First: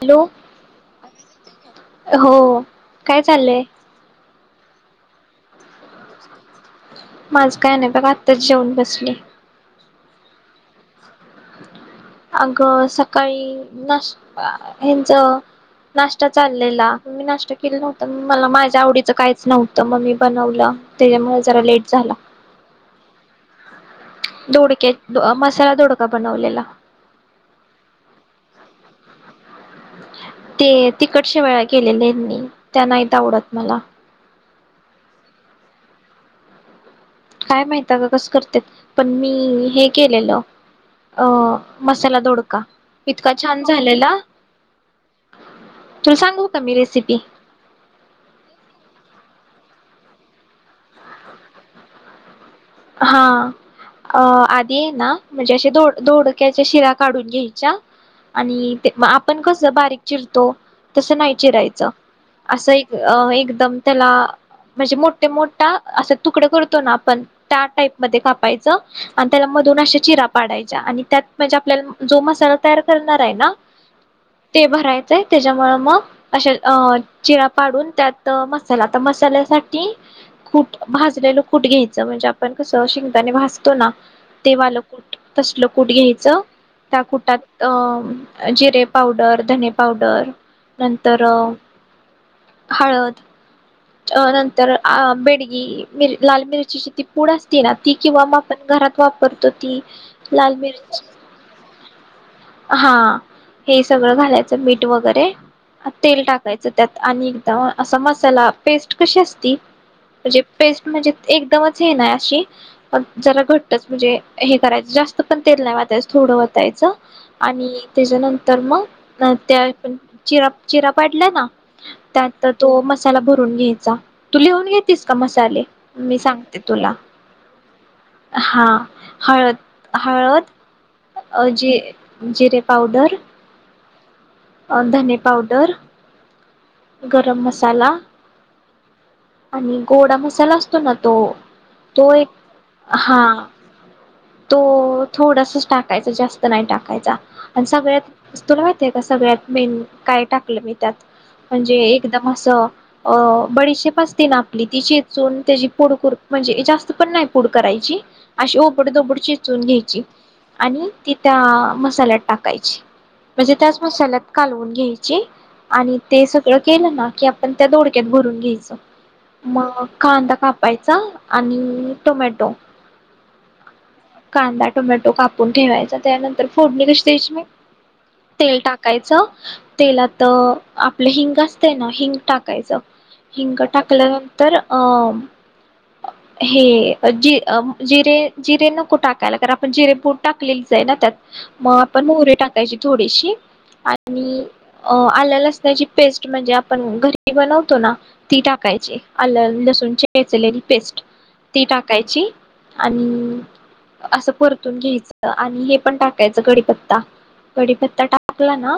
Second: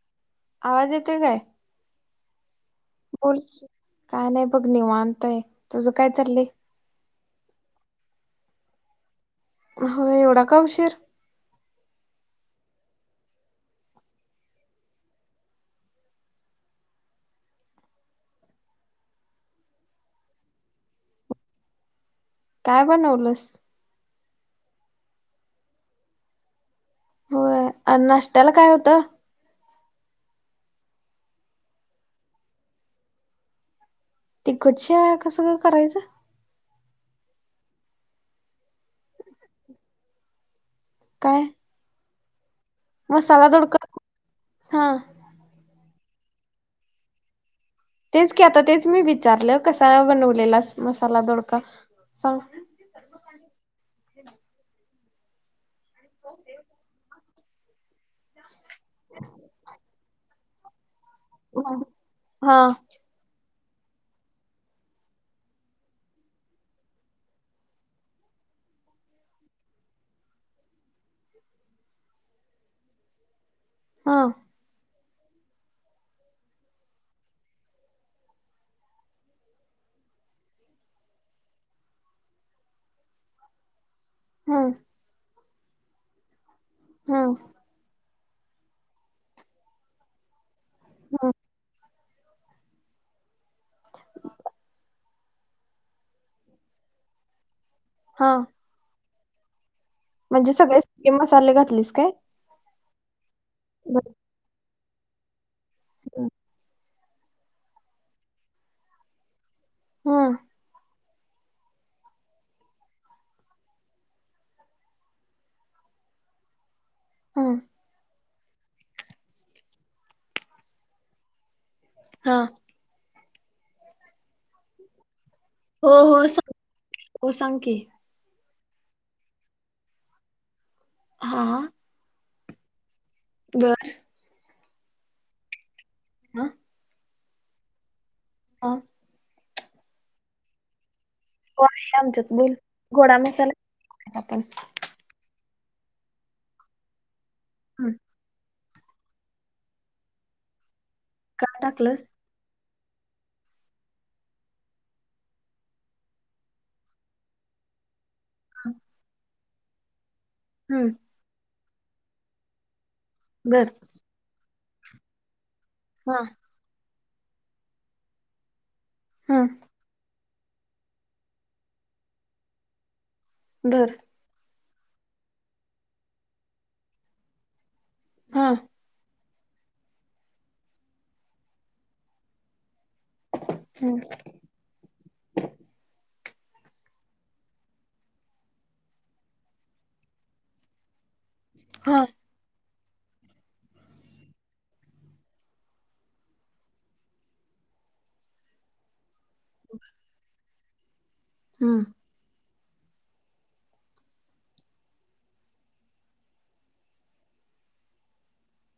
Hello आवाज येतोय काय? हो काय चाललंय. निवांतय तुझं काय चाललंय. माझं काय नाही बघ आत्ताच जेऊन बसले. हो एवढा का उशीर. अग सकाळी नाश हच नाश्ता चाललेला मी नाश्ता केला नव्हता, मला माझ्या आवडीचं काहीच नव्हतं मगी बनवलं त्याच्यामुळे जरा लेट झाला. काय बनवलस. दोडक्या अत दो आ मसाला धोडका बनवलेला. होय अ नाश्त्याला काय होतं. ते तिकट शेवल्या केलेल्या यांनी त्या नाहीत आवडत मला. तिकट शेवया कसं करायचं. काय माहित का कसं करते पण मी हे केलेलं. अ काय मसाला. चला दोड. इतका मसाला छान दोडका झालेला. हा तुला सांगू का मी रेसिपी तेच की आता तेच मी विचारलं कसा बनवलेला मसाला दोडका सांग हा अ आधी आहे ना म्हणजे अशे धोडक्याच्या शिरा काढून घ्यायच्या आणि ते आपण कस बारीक चिरतो तसं नाही हा चिराहायचं हा असं एक अ एकद एकदम त्याला म्हणजे मोठे मोठा असं तुकड करतो ना आपण त्या टाईप म कापायचं आणि त्याला मधून अशा चिरा पाडायच्या आणि त्यात म्हणजे आपल्याला जो मसाला तयार करणार आहे ना हा ते भरायच त्याच्यामु मग आशे अ चिरा पाडून त्यात मसाला आता मसाल्यासाठी कूट भाजलेलं कूट घ्यायचं म्हणजे आपण कस शेंगदाने भाजतो ना ते वालं कूठ तसलं कुठ घ्यायचं. त्या हा कुटात अं जिरे पावडर, धने पावडर नंतर हळद अ नंतर अ बेडगी लाल मिरचीची ति पुडं ना ती किंवा हा मग आपण घरात वापरतो ती म्हणजे लाल सगळे मिरची स मसाले घातलेस काय? हा हे बर. सगळं घालायचं मीठ वगैरे तेल टाकायचं त्यात आणि एकदम अस मसाला पेस्ट कशी असती हा म्हणजे पेस्ट म्हणजे एकदमच हे ना अशी पण जरा घट्टच म्हणजे हे करायचं जास्त पण तेल नाही वतायचं थोडं वतायचं. हा आणि त्याच्यानंतर तर मग त्या चिरा चिरा पाडला ना हा त्यात तो मस्त भरुन घ्यायचा. तू लिहून घेतेस का मसा- -ले हो मी हो सांग हो सांग की हा हळद, हळद, अ हा जी जिरे पावडर. डर. अ धने पावडर, अ. गरम मसाला, ह. आणि गोडा मसाला असतो ना तो आहे तो एक आमच्यात बोल गोडा हां मसाला करायचा आपण तो थोडासा टाकायचा जास्त नाही टाकायचा. आणि हं सगळ्यात तुला माहितेय ते त सगळ्यात मेन काय टाकलं मी. त्यात का म्हणजे टाकलंस एकदम असं अ बडीशेप अस ते ना आपली ती चेचून त्याची पुड कुर म्हणजे जास्त पण नाही पुड करायची अशे हं ओबडधोबड चे चुन घ्यायची हं, आणि तिथ आ मसाल्यात टाकायची. म्हणजे बर त्याच मसाल्यात कालवून घ्यायची आणि हा ते सगळं केलं ना की आपण त्या दोडक्यात भरून घ्यायचं हं म कांदा कापायचा आणि टोमॅटो बर. कांदा टोमॅटो कापून ठेवायचा त्यानंतर फोडणी कशी द्यायची मीही हा तेल टाकायचं तेलात अ आपलं हिंग असतयना हिंग टाकायचं. हं टाकल्यानंतर अ हे अ जि अं जिरे जिरे नको टाकायला कार आपण जिरे पूड टाकलेलीचे ना त्यात. म हा आपण मोहरी टाकायची थोडीशी आणि अ आल्या लसण्याची पेस्ट म्हणजे आपण घरी बनवतो ना ती टाकायची. आल लसूण चेचलेली पेस्ट ती हं टाकायची आणि असं परतून घ्यायच आणि हे पण टाकायचं कडीपत्ता. कडीपत्ता टाकला ना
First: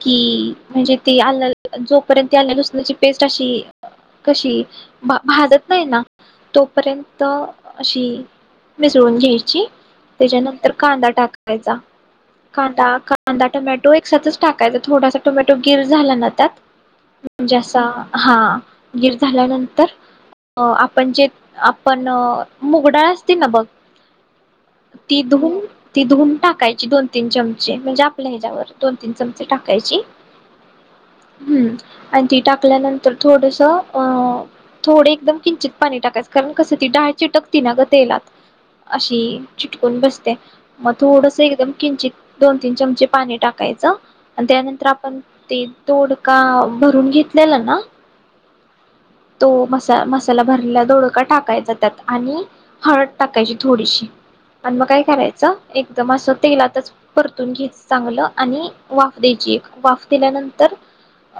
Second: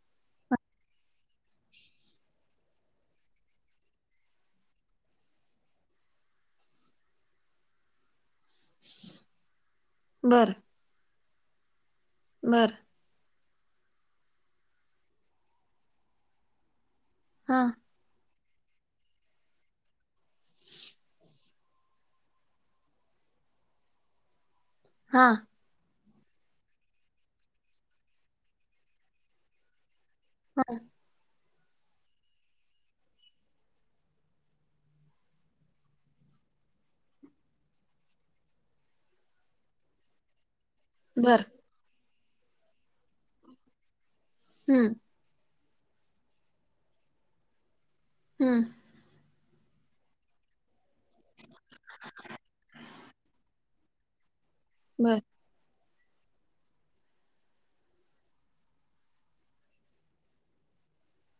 की म्हणजे ते आलल जोपर्यंत ती आलं लसणाची पेस्ट अशी कशी भा भाजत नाही ना तोपर्यंत अशी मिसळून घ्यायची बर त्याच्यानंतर कांदा टाक व्हायचा बर कांदा का कांदा टोमॅटो एकसातच टाकायचा थोडासा टोमॅटो गिर झाला ना त्यात हा जसा हा गीर झाल्यानंतर अ आपण जे आपण मूगडाळ असते ना बघ ती हा धु ती धुऊन टाकायची दोन तीन चमचे म्हणजे आपल्या ह्याच्यावर दोन तीन चमचे टाकायची हा. हम्म आणि ती टाकल्यानंतर थोडस त अह थोडे एकदम किंचित पाणी टाकायचं कारण कसं ती डाळ चिटकती ना ग तेलात अशी चिटकून बसते. मग थोडंस बर एकदम किंचित दोन तीन चमचे पाणी टाकायचं. आणि त्यानंतर हं आपण ती दोडका भरून घेतलेला ना? हम्म. तो मसा मसाला भरल्याला दोडका टाक काय जातात आणि हळद टाकायची थोडीशी. आणि मग काय बर करायचं? एकदम असं तेलातच परतून घ्यायच चांगलं आणि वाफ द्यायची एक. वाफ दिल्यानंतर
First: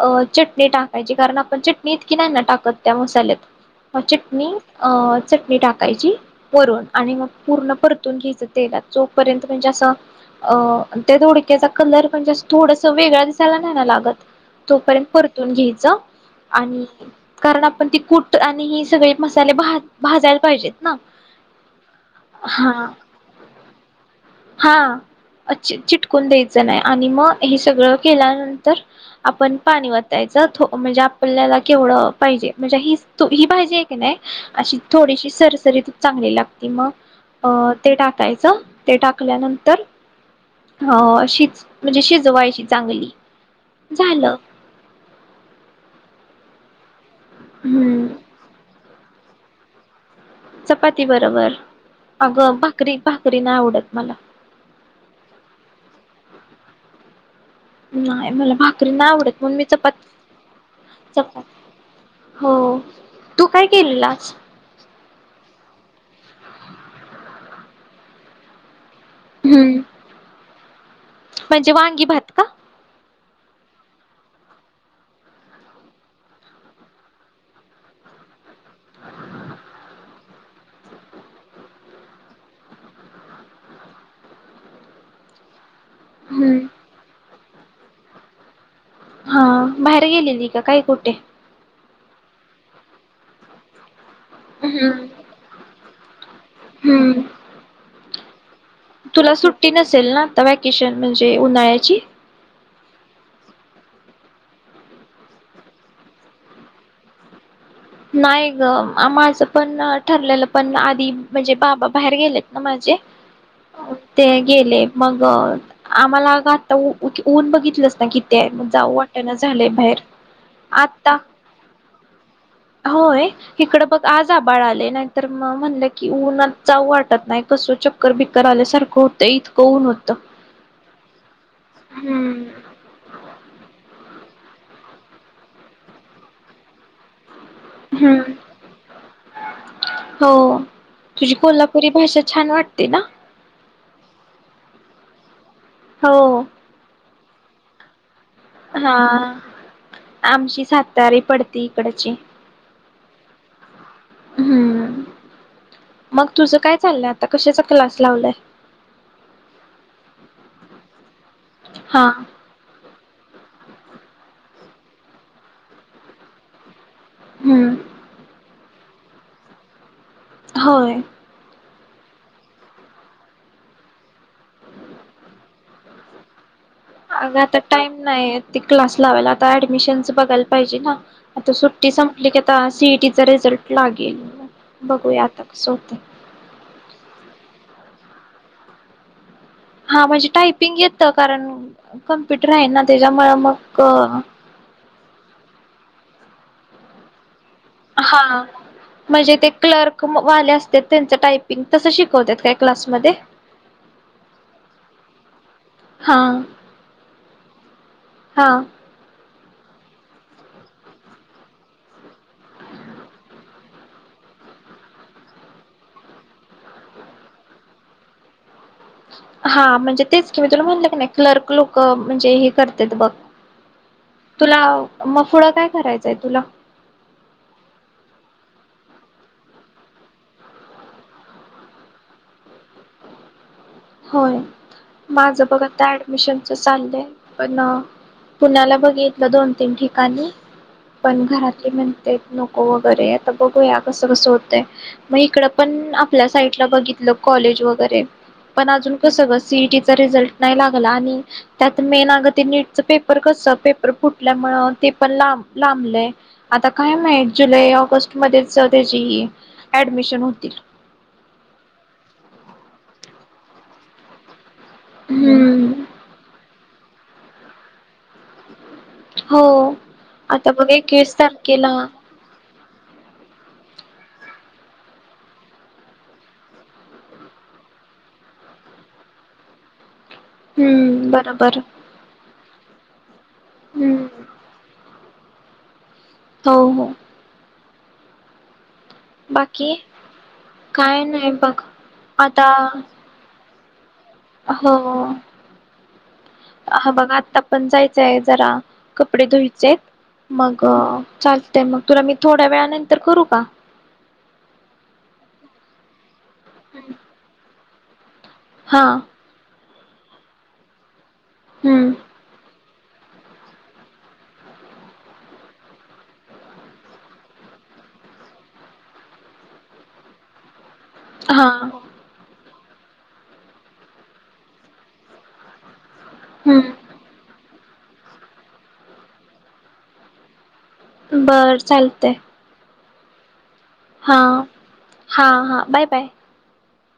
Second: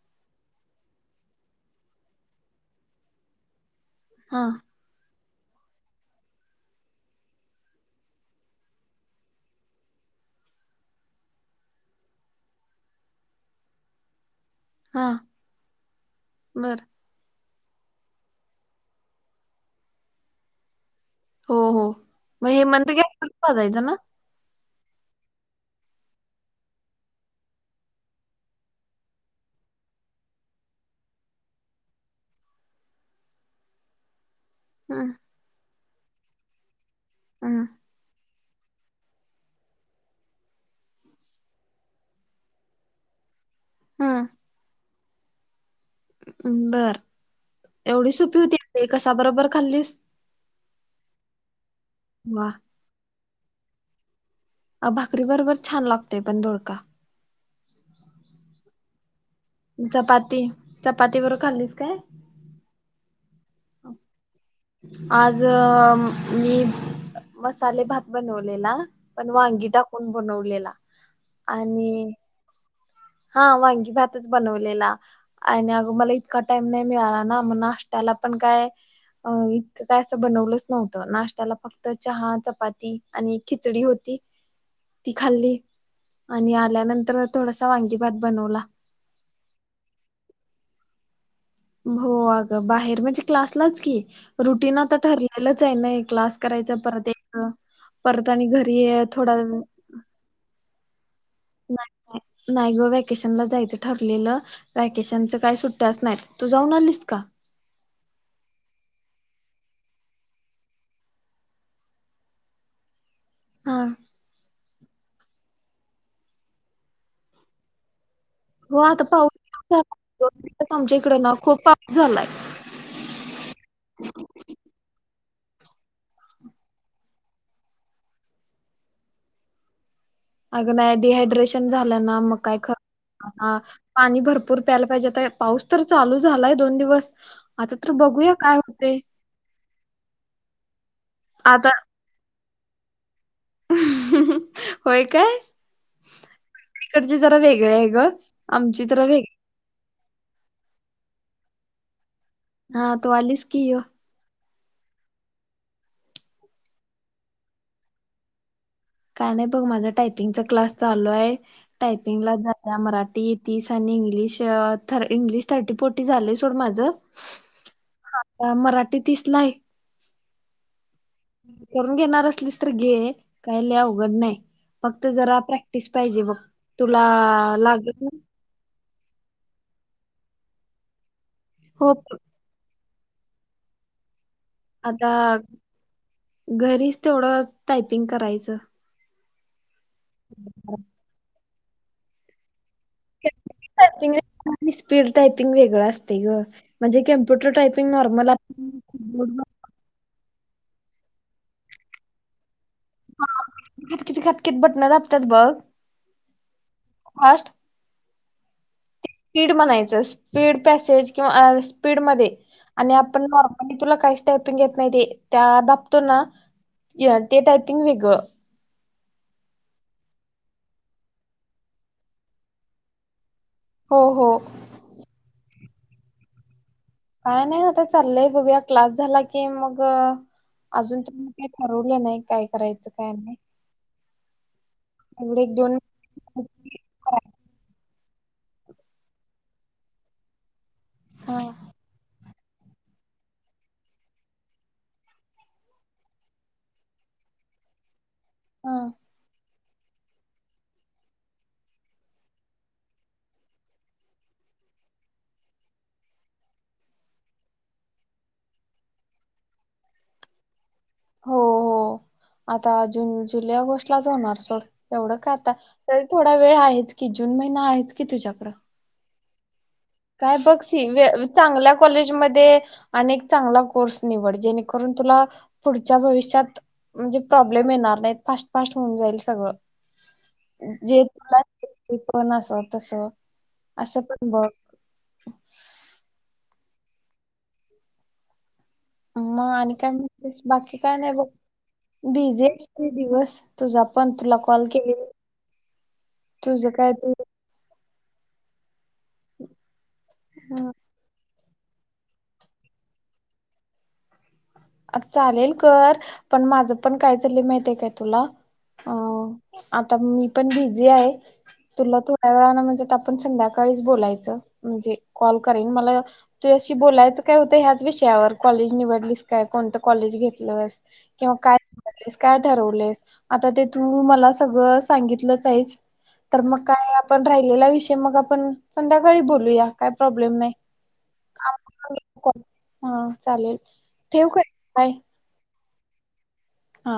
अह चटणी टाकायची कारण आपण चटणी इतकी नाही ना टाक कत त्या मसाल्यात. म हा चटणी अह चटणी टाकायची वरून आणि मग पूर्ण परतून घ्यायचं तेलात जोपर्यंत म्हणजे असं अह त्या दोडक्याचा कलर म्हणजे अस थोडस वेगळा दिसायला नाही ना लागत तोपर्यंत हा परतून घ्यायच बर आणि कारण आपण ती कुट आणि ही सगळे मसाले भा भाजायला पाहिजेत ना हो हो मग हा हे [unintelligible] है ना. हा चि चिटकून द्यायचं नाही आणि मग हे सगळं केल्यानंतर आपण पाणी वतायचं थो म्हणजे आपल्याला केवढं पाहिजे म्हणजे हिच तो ही भाजी हाय की नाय अशी हं थोडीशी सरसरीत चांगली लागती मग हं अह ते टाकायचं [inaudible] ते टाकल्यानंतर अ शी म्हणजे शिजवायची चांगली हं झालं. बर. हम्म एवढी सोपी होती? कसा बरोबर खाल्लीस? चपाती बरोबर. वा अगं भाकरी भाकरी नाही आवडत मला. अ भाकरी बरोबर छान लागतय पण दोडका. नाय मला भाकरी नाय आवडत म्हणून मी चपात चपाती चपाती चपात बरोबर खाल्लीस काय हो. तू काय केलेलास आज मी मसाले भात बनवलेला पण वांगी हम्म टाकून बनवलेला म्हणजे वांगी आणि भात का? हा वांगी भाताच बनवलेला आणि अगं मला इतका टाइम नाही मिळाला ना मग नाष्ट्याला पण काय अ इतं काय असं बनवलंच नव्हतं नाशत्याला फक्त चहा चपाती आणि खिचडी होती ती खाल्ली आणि हम्म. आल्यानंतर थोडसा वांगी भात बनवला हा बाहेर गेलेली का काय कुठे हो अगं बाहेर म्हणजे क्लासलाच की रुटीन आता ठरलेलंच आहे नाय क्लास करायचं हम्म परतयायचं परत आणि घरी तुला थोडा सुट्टी नसेल ना आता व्हॅकेशन नाही नाही ग वॅकेशन ला जाय ठरलेलं वॅकेशन काही सुट्टच नाहीत तू जाऊन आलीस का नाही ग माझं पण ठरलेलं पण आधी म्हणजे बाबा बाहेर गेलेत ना माझे हा ते गेले मग आम्हाला अग आताऊन बघितलंस का कीती हो आता पाऊस झालं [unintelligible] इकड आता ना खूप पाऊस झालाय होय इकडं बघ आज आ बाळ आले नाय तर मग म्हणलं की ऊन जाचाऊ वाटत नाही कसं चक्कर बीक्कर आल्यासारखं होतं इतकं ऊन होत अग नाही डिहायड्रेशन झालं ना मग काय ख हम्म पाणी भर भरपूर प्यायला पाहिजे पाऊस तर चालू झालाय दोन दिवस आता तर ह बघूया काय होते हो तुझी आता कोल्हापुरी भाषा छान वाट ते ना होय काय हो जे जरा वेगळे आहे ग आमची हा तर र आमची सातारी पडते इकडची हा तू आलीस कि हो हम्म मग तुझं काय चाललंय आता कशाचा क्लास लावलाय काय नाही बघ माझा टायपिंगचा क्लास चालू आहे हा. टायपिंग मराठी ती तीस आणि इंग्लिश इंग्लिश थर्टी फोर्टी झालंय सोड माझं हम्म. हा [unintelligible] मराठी तीसलाय होय करून घेणार असलीस तर घे काय लय अवघड नाही फक्त जरा प्रॅक्टिस पाहिजे बघ तुला अग आता टाइम लागत ना नाही ती क्लास लावायला, आता ऍडमिशनच बघाला पाहिजे ना आता सुट्टी हो संपली की आता सिट तिचा रिझल्ट लागील आता घरीच तेवढं ता करायचं हा म्हणजे टायपिंग येत कारण कंप्युटर आहेना त्याच्या मुळ मग टायपिंग ते ग म्हणजे केम हा म्हणजे ते क्लर्क मो वाले असतात त्यांच टायपिंग तसं शिकवत्यात काय क्लासमध्ये हा ककिती [unintelligible] खटकीत बटनं दाबण्यात बघ हा फास्ट हां स्पीड म्हणायचं स्पीड पॅसेज किंवा स्पीडमधेआणि आपण नॉर्मली तुला काहीच टायपिंग येत नाही ते त्या दाबतो ना ते टायपिंग वेगळं हा म्हणजे तेच की मी तुला म्हणलं काी नाही क्लर्क लोक म्हणजे हे करत्यात बघ हो हो तुला मग पुढ काय? काय करायचय तुला काय नाहीता चाललंय बघूया क्लास झाला की मग अजून तर काय ठरवलं नाही काय करायचं काय नाही होय माझ एवढे एक बघ दोन आता ऍडमिशनच चाललंय पण पुण्याला बघितलं दोन तीन ठिकाणी पण हा, घरातली म्हणतेत नको वगैरे आता बघूया कसं कसं होतय मग इकड पण आपल्या साईटला बघितलं कॉलेज वगैरे पण हा. अजून कसग सीईटीचा रिझल्ट नाही लागला आणि त्यात मेन अग नीटच पेपर कस पेपर फुटल्यामुळ ते पण लांबलय आता काय माहित जुलै ऑगस्ट मध्येच त्याची ॲडमीशन होतील हो हो आता जून, जुलै, ऑगस्ट लाच जाणार सोड तेवढं काय आता हम्म तरी थोडा वेळ आहेच कि जून महिना आहेच की तुझ्याकड हो काय आता बघ स एकवीस वे तारखेला चांगल्या कॉलेजमध्ये आणि क चांगला कोर्स निवड जेणेकरून तुला पुढच्या भविष्यात म्हणजे प्रॉब्लेम येणार नाही फास्ट फास्ट होऊन जाईल सगळं जे हम्म तुला बरोबर पण अस तसं असं हम्म पण बघ [inaudible] हो हो मग बाकी आणि काय म्हनलीस बाकी काय नाही बघ बिझी आहेस आता इतकी दिवस तूझा हो तुझं हा काय बघ तू आता पण जायच चय जरा कपडे धुवायचे आहेत मग चाल ते मग तुला मी थोड्या वेळा नंतर करू का? अ चालेल कर पण माझं पण काय झालं माहिती आहे काय? तुला तुला हा आता मी पण बिझी आहे. हम्म तुला थोड्या वेळान म्हणजे आता आपण संध्याकाळीच बोलायच म्हणजे कॉल करीन मला तुझ्याशी बोलायच काय होतय ह्याच विषयावर कॉलेज निवडलीस काय कोणतं कॉलेज घेतलंस? किंव्हा हा काय निवडलीस? ठरवलयस आता ते तू मला सगळं सांगितलंच आहेस. तर मग काय हम्म आपण राहिलेला विषय मग आपण संध्याकाळी बोलूया काय प्रॉब्लेम नाही. बर चालतय हा चालेल हा, ठेवू काय बाय हा, हा बाय बाय. हा.